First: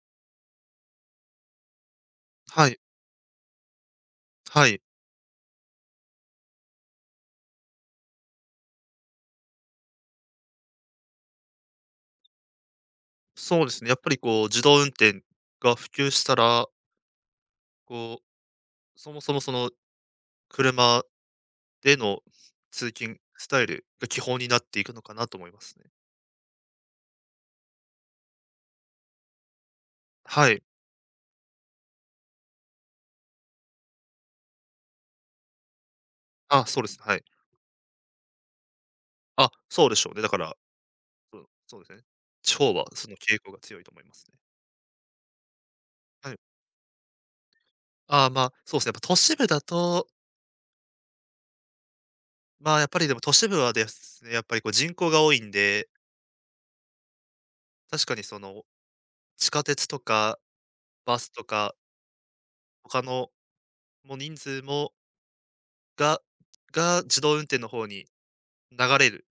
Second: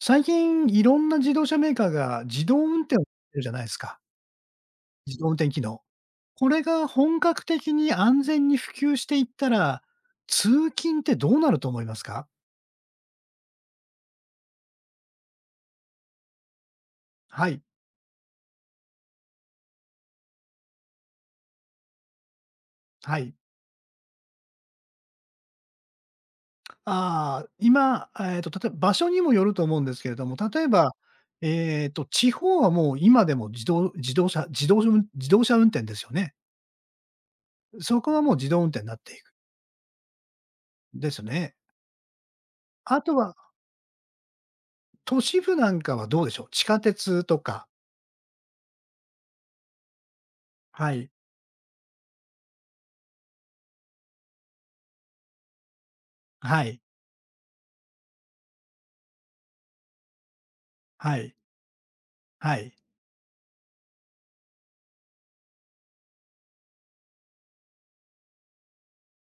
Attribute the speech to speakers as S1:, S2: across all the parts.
S1: 最近、いろんな自動車メーカーが自動
S2: はい、
S1: 運転をやってるじゃないですか。
S2: はい。
S1: 自動運転機能。これが本格的に安全に普及していったら、通勤ってどうなると思いますか？
S2: そうですね、やっぱりこう、自動運転が普及したら、
S1: はい、
S2: こう、そもそもその車での通
S1: は
S2: 勤
S1: い。
S2: スタイルが基本になっていくのかなと思いますね。
S1: ああ、今、例えば場所にもよると思うんですけれども、
S2: は
S1: 例
S2: い。
S1: えば、地方はもう今でも自動車運転ですよね。
S2: あ、そうですね、はい。
S1: そこはもう自動運転になっていく、
S2: あ、そうでしょうね。だから、
S1: です
S2: そう
S1: ね。
S2: そうですね。地方は
S1: あ
S2: その
S1: とは、
S2: 傾向が強いと思いますね。
S1: 都市部なんかはどうで
S2: はい。
S1: しょう？地下鉄とか、
S2: ああ、まあ、そうですね、やっぱ都市部だと、
S1: はい、
S2: まあ、やっぱりでも都市部はですね、やっぱりこう人口が多いんで、
S1: はい。
S2: 確かにその地下鉄とか
S1: は
S2: バス
S1: い、
S2: とか、
S1: はい。
S2: 他のもう人数もがが、自動運転の方に流れる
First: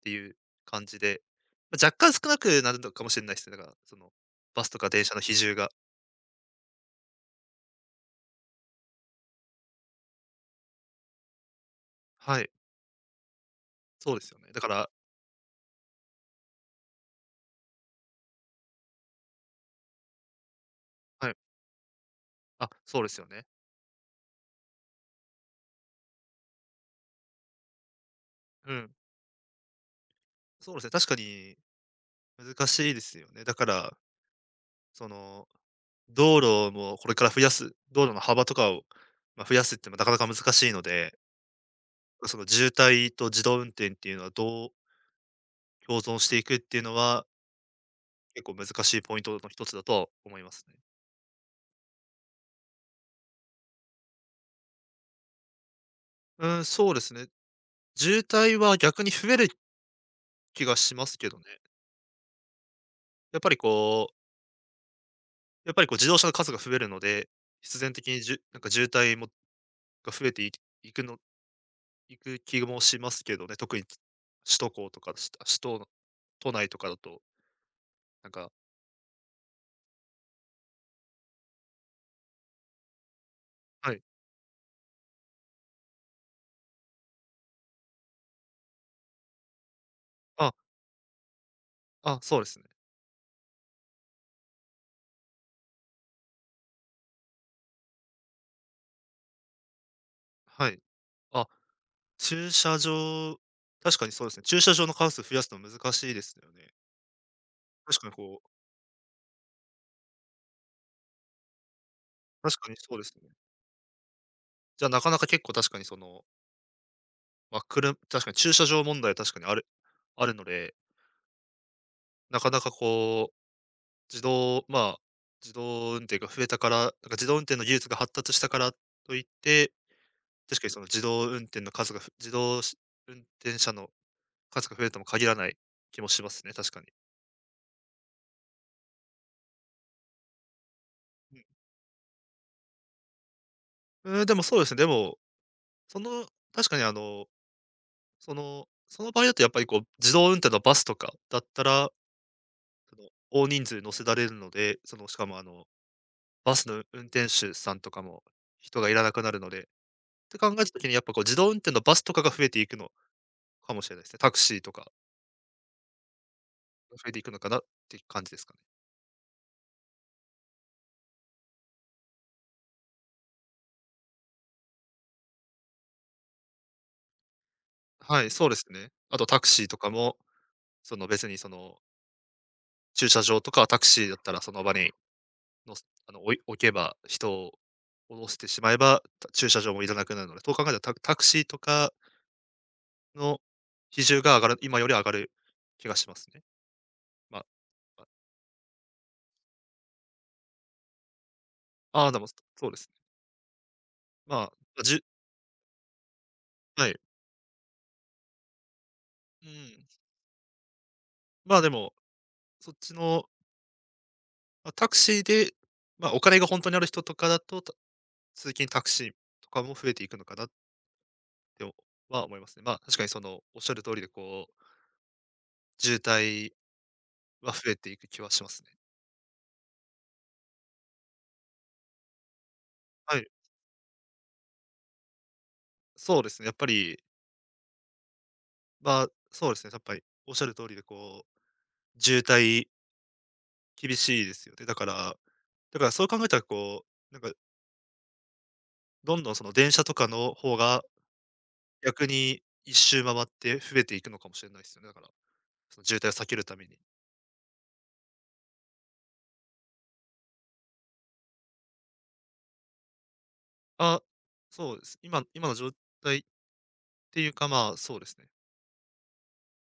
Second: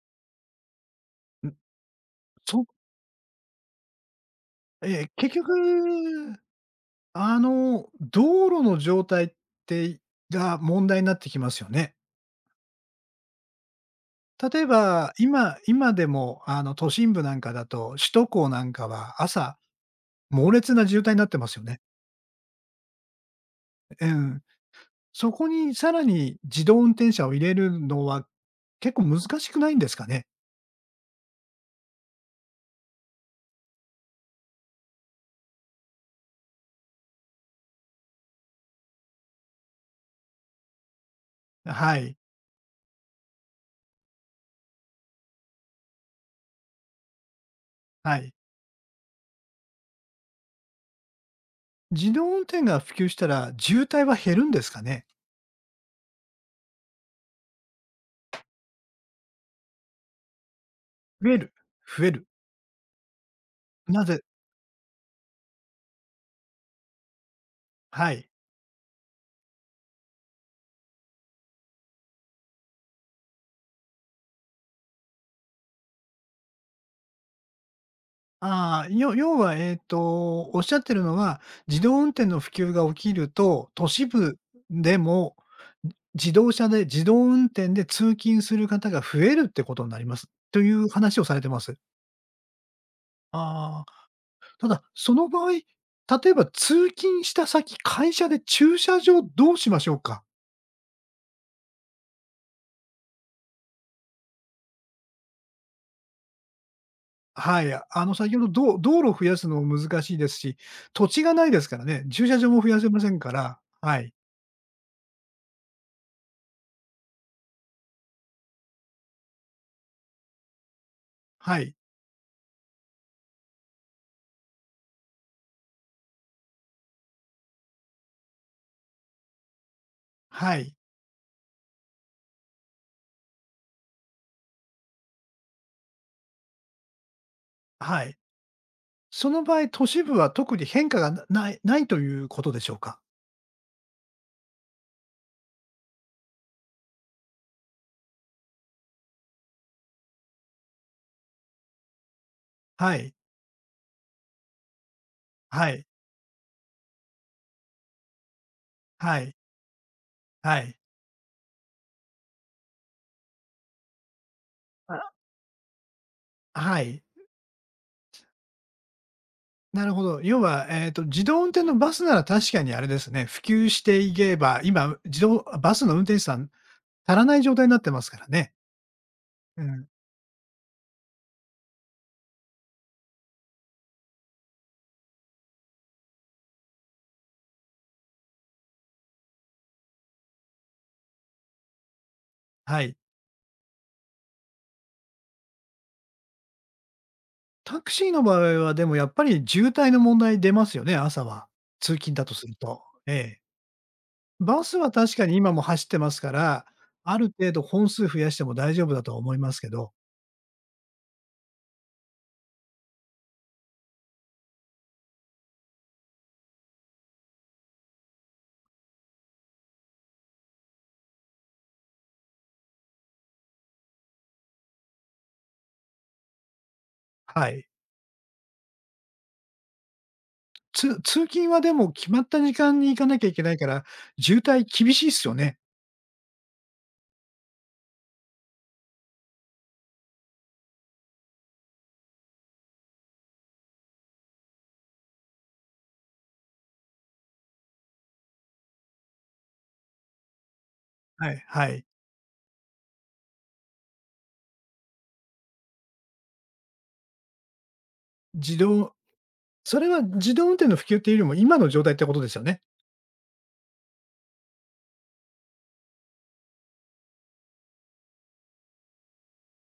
S2: っていう感じで、
S1: ん、
S2: まあ、若干少なく
S1: そ
S2: なるのかもしれないですね。だから、その、バスとか
S1: え
S2: 電
S1: ー
S2: 車の比
S1: 結局、
S2: 重が。
S1: 道路の状態て、が問題になってきますよね。
S2: はい、そうですよね。
S1: 例
S2: だ
S1: え
S2: から
S1: ば、今でも、都心部なんかだと、首都高なんかは朝、猛烈な渋滞になっ
S2: はい、
S1: てますよね。
S2: あ、そうですよね。
S1: うん。そこにさらに自動運転車を入れるのは、
S2: うん、
S1: 結構難しくないんですかね？
S2: そうですね、確かに難しいですよね。だから、その、道路もこれから増やす道路の幅とかを、まあ、増やすってなかなか難しいので、
S1: はい、
S2: その、渋滞と自動運転っていうのはどう共存していくっていうのは、
S1: はい。
S2: 結構難しいポイントの一つだとは思いますね。
S1: 自動運転が普及したら、渋滞は減るんですかね？
S2: うん、そうですね。渋滞は逆に増える気がします
S1: 増
S2: け
S1: え
S2: どね。
S1: る、増える。
S2: やっぱり
S1: な
S2: こう
S1: ぜ。
S2: やっぱりこう自動車の数が増えるので、必然的
S1: は
S2: に
S1: い。
S2: なんか渋滞が増えていいくのいく気もしますけどね、特に首都高とか、首都の都内とかだと、なんか。
S1: ああ、要は、おっしゃってるのは、自動運転の普及が起きると、都
S2: はい。
S1: 市部でも、自動車で自動運転で通勤する方が増えるってことになります、
S2: あ、
S1: という話をされてます。
S2: あ、そうですね。
S1: ああ、ただ、その場合、例えば通勤した先、会社で駐車場どうしましょうか？
S2: はい。あ、駐車場確かにそうですね。駐車場の数増やすの難しいですよね。
S1: はい、
S2: 確かに
S1: 先
S2: こ
S1: ほど、
S2: う
S1: 道路を増やすのも難しいですし、土地がないですからね、駐車場
S2: 確
S1: も増
S2: かに
S1: やせ
S2: そ
S1: ま
S2: うで
S1: せ
S2: す
S1: ん
S2: ね。
S1: から。はい、
S2: じゃ、なかなか結構確かにそのまあ、確かに駐車場問題は確かにあるので、
S1: はい、
S2: なかなかこう、まあ、自動運転が増えたから、なんか自動運転の技術が発達したからといって、
S1: は
S2: 確かに
S1: い、
S2: その自動運転の数がふ自動し運転者の数が増えるとも限らない気もしますね、確かに。
S1: はい。その場合、都市部は特に変化がな
S2: うん。
S1: ないないということでしょうか？
S2: うん、でもそうですね、でも、その、確かにあの、その場合だとやっぱりこう、自動運転のバスとかだったら、
S1: は
S2: その、
S1: い。
S2: 大人数乗せられるので、そのしかもあの
S1: はい。
S2: バスの運転手さんとかも人がいらな
S1: は
S2: くな
S1: い。
S2: るので、って考え
S1: は
S2: た
S1: い。
S2: 時にやっぱこう自動運転のバスとかが増えていくのかもしれないですね。タクシーとか
S1: あ、は
S2: が
S1: い。
S2: 増えていくのかなって感じですかね。
S1: なるほど。要は、自動運転のバスなら確かにあれですね、普及していけば、今、自動バスの運転手さん足らない状態になってますか
S2: は
S1: ら
S2: い、そう
S1: ね。
S2: ですね。あとタク
S1: う
S2: シーと
S1: ん、
S2: かも、その別にその駐車場とかタクシーだったらその場にのすあの置けば、人を降ろしてしまえば、駐車場もいらなくなるので、そう考えたらタクシーとか
S1: はい。
S2: の比重が上がる今より上がる気がしますね。まあ、
S1: タク
S2: ま
S1: シーの場合はでもやっぱり渋滞の問題出ますよね、朝は。通
S2: ああ、
S1: 勤
S2: で
S1: だ
S2: も
S1: とする
S2: そうで
S1: と。
S2: すね。
S1: ええ。
S2: ま
S1: バス
S2: あ、
S1: は
S2: じゅ
S1: 確かに今も走ってますから、
S2: はい。
S1: ある程度本数増やしても大丈夫だとは思い
S2: う
S1: ますけ
S2: ん。
S1: ど。
S2: まあ、でも、そっちの、ま、タクシーで、ま、お金が本当にある人とかだと、通勤タクシーとかも増えていくのかなって思いますね。まあ、確かにその、おっしゃる通りで、こう、渋滞
S1: は
S2: は
S1: い。
S2: 増えていく気はしますね。
S1: 通勤はでも決まった時間に行かな
S2: は
S1: きゃ
S2: い、
S1: いけないから、渋滞厳しいっすよね。
S2: そうですね、やっぱり、まあ、そうですね、やっぱりおっしゃる通りで、こう、渋滞厳しいですよね。だからそう考えたら、こう、なんか、どんどんその電車とかの方が、
S1: はいはい。
S2: 逆に一周回って増えていくのかもしれないですよね、だから、その渋滞を避けるために。
S1: 自動それは自動運転の普及っていうよりも、今の状態ってことですよね。
S2: あ、そうです。今の状態っていうか、まあ、そうですね。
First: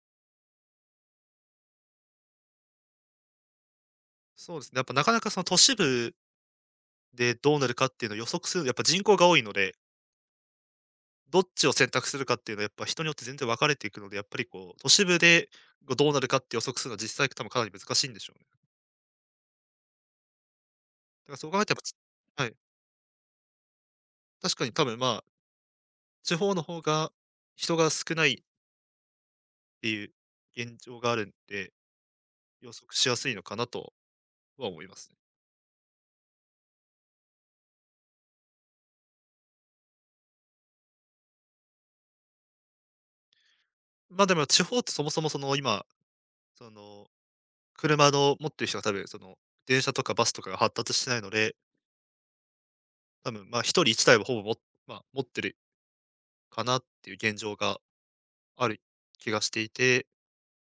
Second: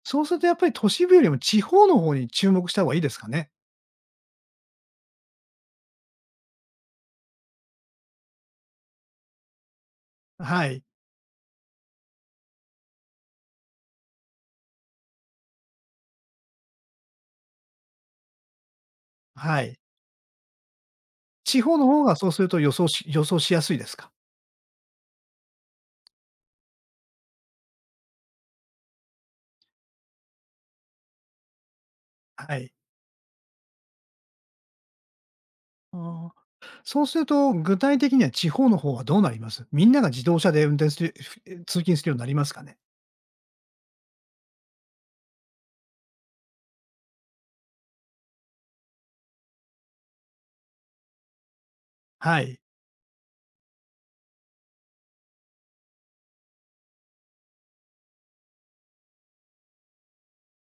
S1: そうするとやっぱり都市部よりも地方の方に注目した方がいいですかね？
S2: そうですね。やっぱなかなかその都市部でどうなるかっていうのを予測するやっぱ人口が多いので、
S1: はい、
S2: どっちを選択するかっていうのはやっぱ人によって全然分かれていくので、やっぱりこう、都市部でこうどうなるかって予測するのは実際多分かなり難しいんでしょうね。
S1: はい。
S2: だからそう
S1: 地
S2: 考えて
S1: 方
S2: も
S1: の方がそうす
S2: は
S1: る
S2: い。
S1: と予想しやすいですか？
S2: 確かに多分まあ、地方の方が人が少ないっていう現状があるんで、
S1: は
S2: 予
S1: い。
S2: 測しやすいのかなとは思いますね。
S1: ああ。そうすると、具体的には地方の方はどうなりますみんなが自動車で運転する、通勤するようになりますかね。
S2: まあ、でも地方ってそもそもその今、その車の持ってる人が多分その、電車とかバスとかが発達してないので、
S1: はい、
S2: 多分、まあ、一人一台はほぼもまあ、持ってるかなっていう現状がある気がしていて、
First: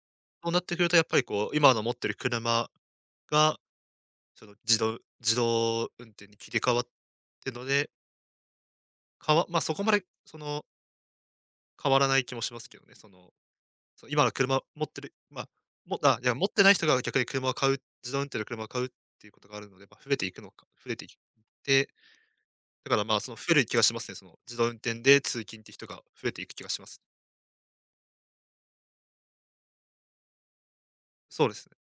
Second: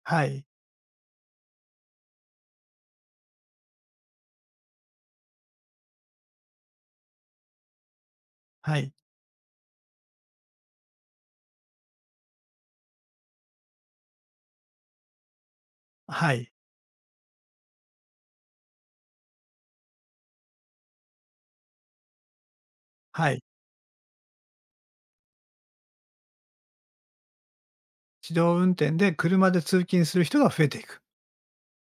S1: はい、
S2: そうなってくるとやっぱりこう、今の持ってる車が、その自動運転に切り替わってるので、
S1: はい、
S2: まあ、そこまでその、変わらない気もしますけどね。その、今の車持ってる、まあ、い
S1: は
S2: や、持っ
S1: い、
S2: てない人が逆に車を買う自動運転の車を買うっていうことがあるので、まあ、増えていってだからまあ、そ
S1: は
S2: の
S1: い。
S2: 増える気がしますね。その自動運転で通勤って人が増えていく気がします。
S1: 自動運転で車で通勤する人が増えていく。
S2: そうですね。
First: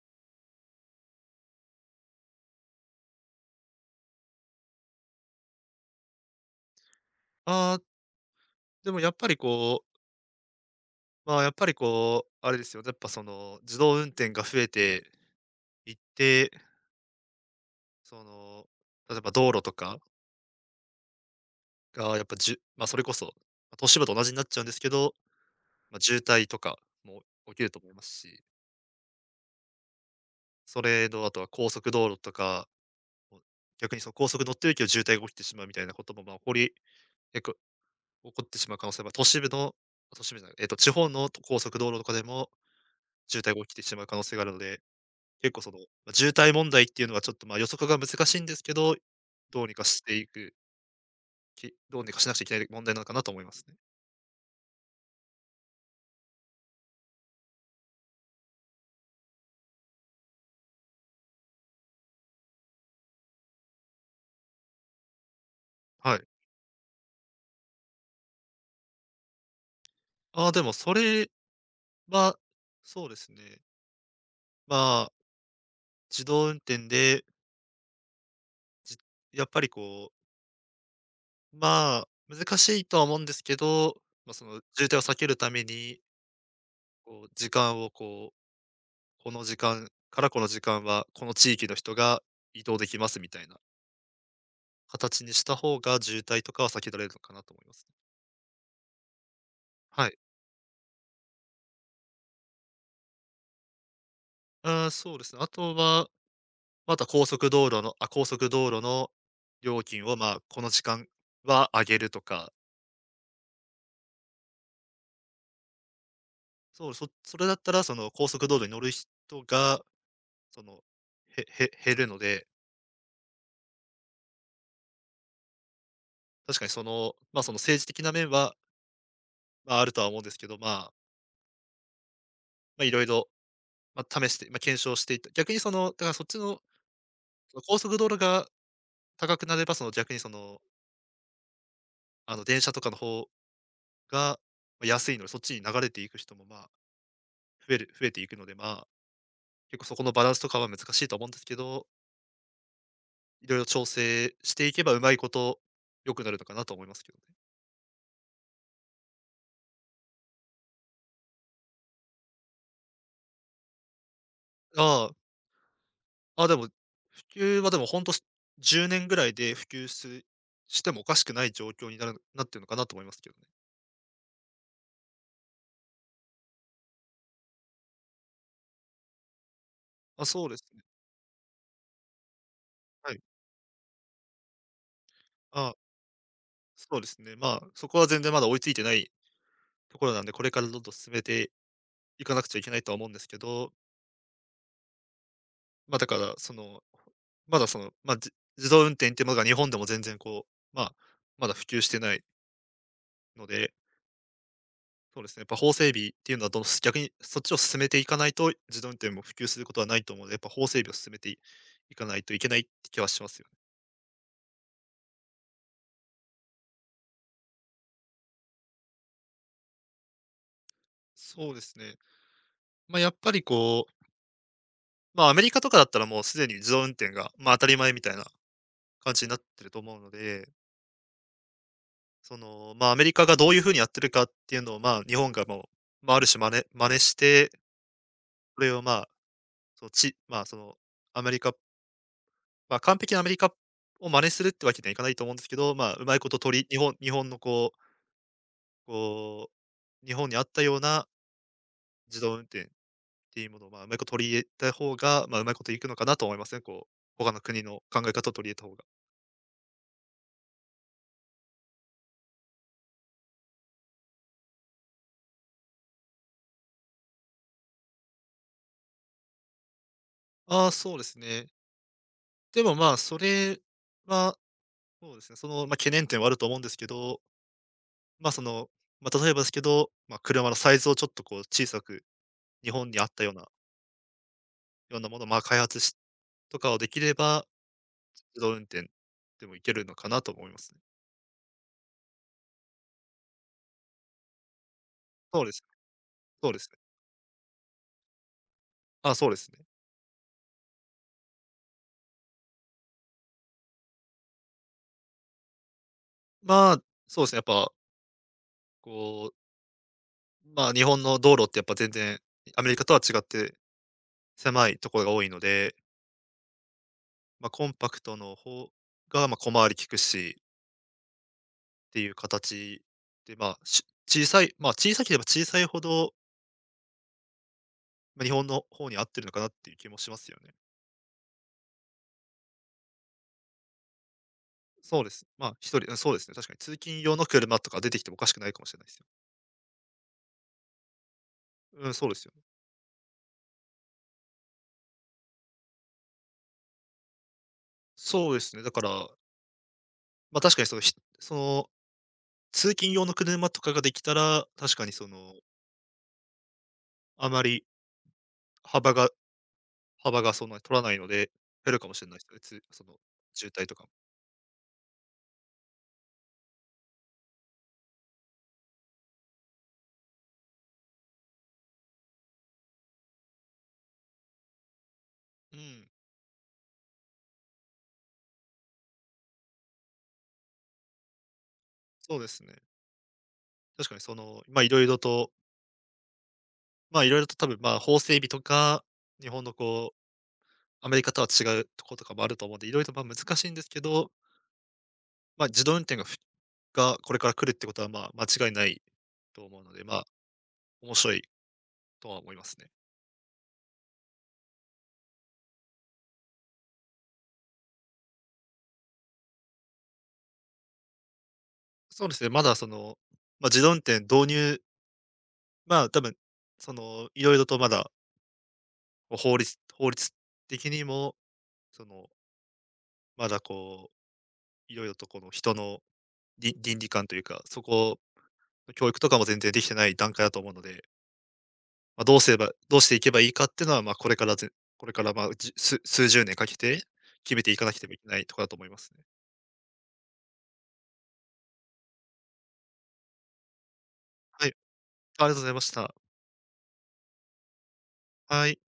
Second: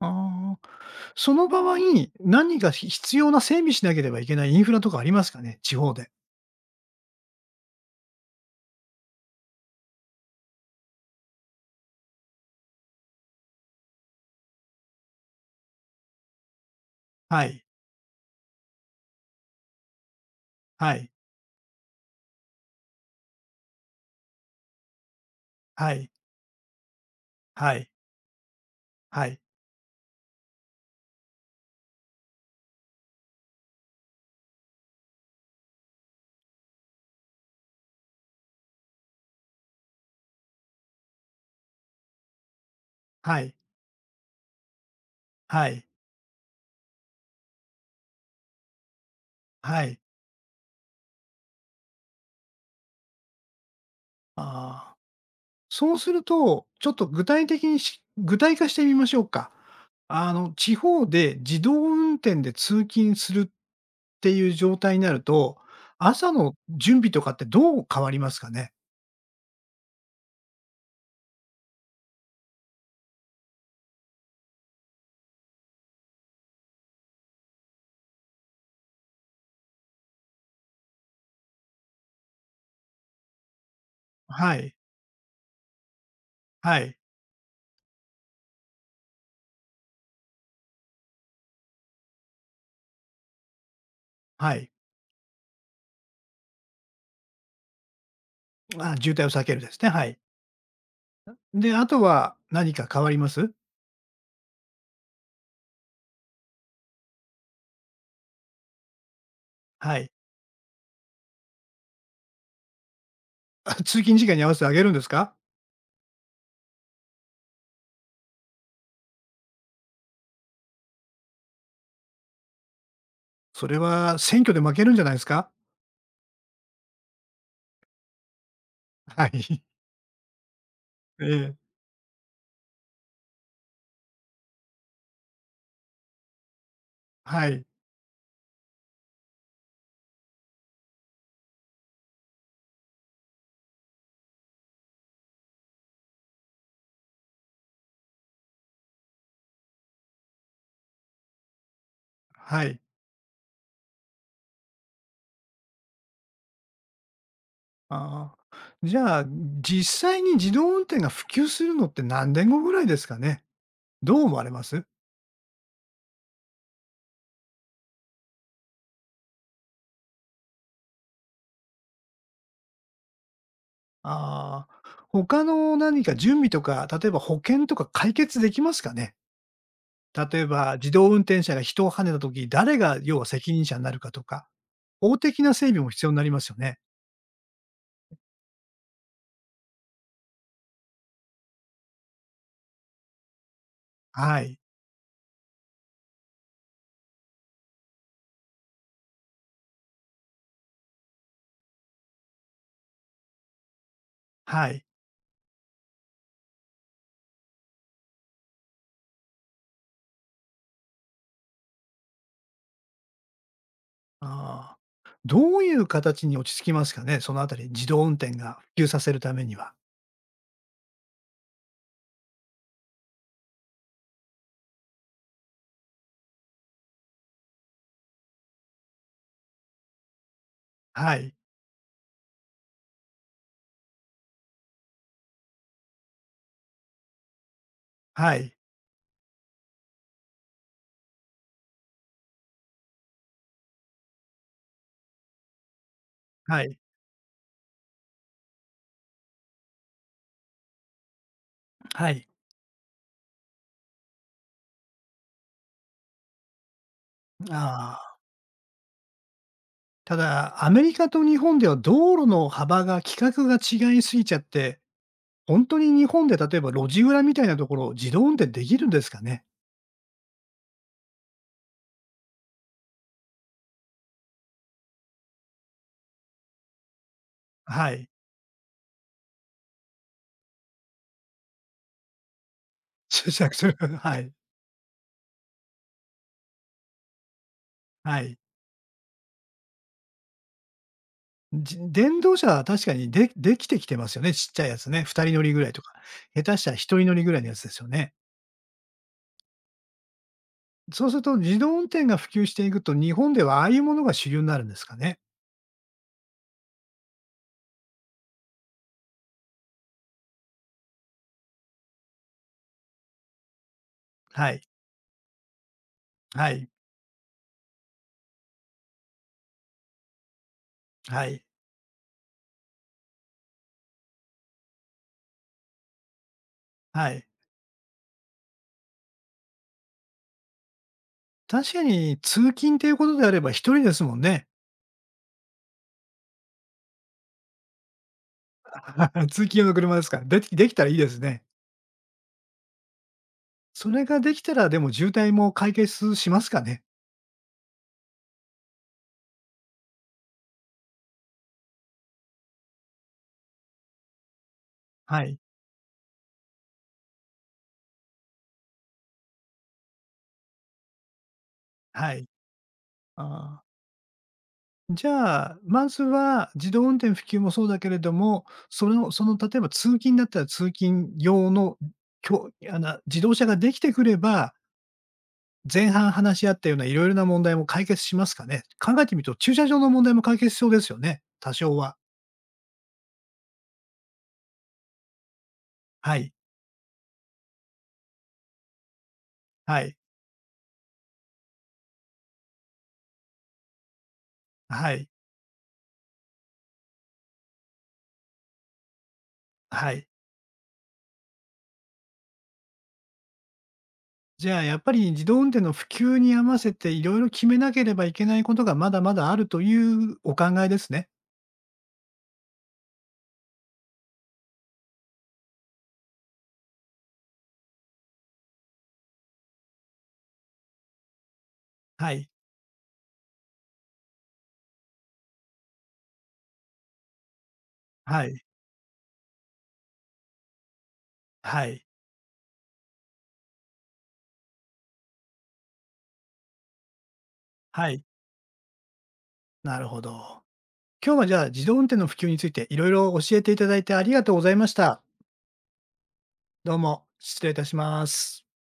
S1: ああ。その場合、何か必要な整備しなければいけないインフラとかありますかね地方で。
S2: ああ、でもやっぱりこう、あれですよ。やっぱその自動運転が増えていって、
S1: はい、
S2: その、例えば道路とか
S1: はい、
S2: がやっぱ、まあそれこそ、まあ都市部と同じになっちゃうんですけど、
S1: は
S2: まあ、
S1: い、
S2: 渋滞とかも起きる
S1: は
S2: と
S1: い、
S2: 思いますし、
S1: はい、
S2: それのあとは高速道路とか、逆にその高速乗ってるけど渋滞が起きてしまうみたいなこともまあ起こってしまう可能性は、都市部じゃない、地方の高速道路とかでも
S1: は
S2: 渋滞
S1: い、
S2: が起きてしまう可能性があるので、結構
S1: は
S2: その、
S1: い、
S2: ま、渋滞問題っていうのはちょっと、ま、予測が難しいんですけど、どうに
S1: は
S2: か
S1: い。
S2: していく、どうにかしなくちゃいけない問題なのかなと思いますね。
S1: ああ。そうすると、ちょっと具体的に、具体化してみましょうか。地方で自動運転で通勤するっていう状態になると、
S2: はい。
S1: 朝の準備とかってどう変わりますかね？
S2: ああ、でもそれは、そうですね。まあ、自動運転で、じやっぱりこう、まあ、難しいとは思うんですけど、まあ、そ
S1: は
S2: の
S1: い。
S2: 渋滞を避けるために、
S1: はい。
S2: こう時間をこうこの時間からこの時間は、この地域の人が移動できますみたいな
S1: はい。
S2: 形にした方が、渋滞とかは避けられるのかなと思いますね。
S1: あ、渋滞を避けるですね、は
S2: は
S1: い。
S2: い。
S1: で、あとは何か変わります？
S2: あーそうですね。あとは、また高速道路の料
S1: は
S2: 金
S1: い。
S2: を、まあ、この時間は上げるとか、
S1: あ、通勤時間に合わせてあげるんですか？
S2: そう、それだったら、その、高速道路に乗る人が、その、減るので、
S1: それは選挙で負けるんじゃないですか？
S2: 確かにその、まあ、その、政治的な面は、
S1: はい。
S2: まあ、あるとは思うんですけど、まあ、
S1: ええ。
S2: 色々、まあ、試して、まあ、検証していった逆にその、だからそっちの
S1: はい。
S2: 高速道路が高くなれば、その逆にその、あの電車とかの方がま、安いので、そっちに流れていく人も、まあ、増えていくので、まあ、結構そこのバランスとかは難しいと思うんですけど、
S1: はい。
S2: いろいろ調整していけばうまいこと、良くなるのかなと思いますけどね。
S1: ああ。じゃあ、実際に自動運転が普及するのって何年後ぐらいですかね？どう思われます？
S2: ああ、あ、でも、普及はでも本当と、10年ぐらいで普及すしてもおかしくない状況になってるのかなと思いますけどね。
S1: ああ、他の何か準備とか、例えば保険とか解決できますかね？
S2: あ、
S1: 例え
S2: そうです
S1: ば
S2: ね。
S1: 自動運転車が人をはねた時、誰が
S2: は
S1: 要
S2: い。
S1: は責任者になるかとか、法的な整
S2: あ、
S1: 備も必要になりますよね。
S2: そうですね。まあ、そこは全然まだ追いついてないところなんで、これからどんどん進めて行かなくちゃいけないとは思うんですけど、
S1: はい、
S2: ま、だから、その、まだその、ま、じ自動運転っていうものが日本でも全然こう、まあ、まだ普及してないので、
S1: はい。
S2: そうですね、やっぱ法整備っていうのはどの逆にそっちを進めていかないと、自動運転も普及することはないと思うので、やっぱ法整備を進めていかないといけないって気はしますよね。
S1: ああ。どういう形に落ち着きますかね？そのあたり、自動運転が普及させるためには。
S2: そうですね。ま、やっぱりこう、ま、アメリカとかだったらもうすでに自動運転が、ま、当たり前みたいな感じになってると思うので、
S1: はい、
S2: その、まあ、アメリカがどういう風にやってるかっていうのを、まあ、日本がもう、まあ、ある種真似して、
S1: はい、
S2: それを、まあ、その、ちまあ、その、アメリカまあ、完璧なアメリカを真似するってわけにはいかないと思うんですけど、まあ、うまいこと取
S1: は
S2: り日
S1: い、
S2: 本日本のこう、こ日本にあったような
S1: は
S2: 自
S1: い。
S2: 動運転っていうものを、まあ、うまいこと取り入れた方が、まあ、うまいこといくのかなと思いますね、こう、他の国の
S1: あ
S2: 考え
S1: あ。
S2: 方を取り入れた方が。
S1: ただ、アメリカと日本では道路の幅が規格が違いすぎちゃって本当に日本で例えば路地裏みたいなところを自動運転できるんですかね？
S2: ああ、そうですね。でも、まあ、それは、そうですね、その、まあ、懸念点はあると思うんですけど、
S1: はい。
S2: まあ、その、まあ、例えばですけど、まあ、車のサイズをちょっとこう小さく、日本にあ った
S1: 注
S2: ような
S1: 釈する はい、
S2: ものを、ま、開発しとかをできれば、
S1: はい。
S2: 自動運転でもいけるのかなと思いますね。
S1: 電動車は確かにできてきてますよね、ちっちゃいやつね。2人乗
S2: そう
S1: り
S2: で
S1: ぐ
S2: す
S1: らい
S2: ね、
S1: とか。下
S2: そう
S1: 手
S2: で
S1: し
S2: す
S1: たら
S2: ね。
S1: 1人乗りぐらいのやつですよね。
S2: あ、そうですね。
S1: そうすると自動運転が普及していくと、日本ではああいうものが主流になるんですかね？
S2: まあ、そうですね、やっぱ、こう、ま、日本の道路ってやっぱ全然、アメリカとは違って
S1: はい、
S2: 狭いところが多いので、
S1: はい、
S2: ま、コンパクトの方が、ま、小回り利くし
S1: はい、
S2: っていう形で、ま、小さい、小さければ小さいほど
S1: はい。
S2: まあ、日本の方に合ってるのかなっていう気もしますよね。
S1: 確かに通勤ということであれば1人ですもんね。
S2: そうです。まあ、一人、うん、そうですね、確かに通勤用の車とか出てきてもおかしくないかもしれないですよ。
S1: 通勤用の車ですから。できたらいいですね。
S2: うん、そうですよね。
S1: それができたら、でも渋滞も解決しますかね？
S2: そうですね、だから、ま、確かにその、ひその、通勤用の車とかができたら、確かにそ
S1: は
S2: の、
S1: い、
S2: あまり幅が幅がそんなに取らないので、減るかもしれ
S1: は
S2: ないで
S1: い。
S2: すね、その、渋
S1: あ
S2: 滞
S1: ー
S2: とかも。
S1: じゃあ、まずは自動運転普及もそうだけれども、その例えば通勤だったら通勤用のあの自動車ができてくれば、
S2: う
S1: 前
S2: ん、
S1: 半話し合ったようないろいろな問題も解決しますかね？考えてみると駐車場の問題も解決しそうですよね、多少は。
S2: そうですね。確かにその、ま、いろいろと、
S1: はい、
S2: 多分、ま、法整備とか、日本の
S1: は
S2: こ
S1: い、
S2: う、アメリカとは違うところとかもあると思うんで、いろいろと、ま、難しいんですけど、
S1: はい、
S2: まあ、自動運転が、これから来るってことは、まあ、間違いないと思うので、
S1: は
S2: まあ、
S1: い。
S2: 面白いとは思いますね。
S1: じゃあ、やっぱり自動運転の普及に合わせていろいろ決めなければいけないことがまだまだあるというお考えですね。
S2: そうですね、まだその、まあ、自動運転導入、まあ、多分、その、色々とまだ、こう、法律的にも、その、
S1: はい、
S2: まだこう、色々とこの人の倫理観というか、そこ
S1: はい、
S2: 教育とかも全然できてない段階だと思うので、
S1: はい、
S2: まあ、どうしていけばいいかっていうのは、まあ、これから、まあ、数十年かけて決めていかなけれ
S1: は
S2: ばい
S1: い。
S2: けないところだと思いますね。
S1: なるほど。今日はじゃあ、自動運転の普及についていろいろ教えていただいてありがとうご
S2: は
S1: ざ
S2: い。
S1: いました。
S2: ありがとうございました。
S1: どうも失礼いたします。
S2: はい。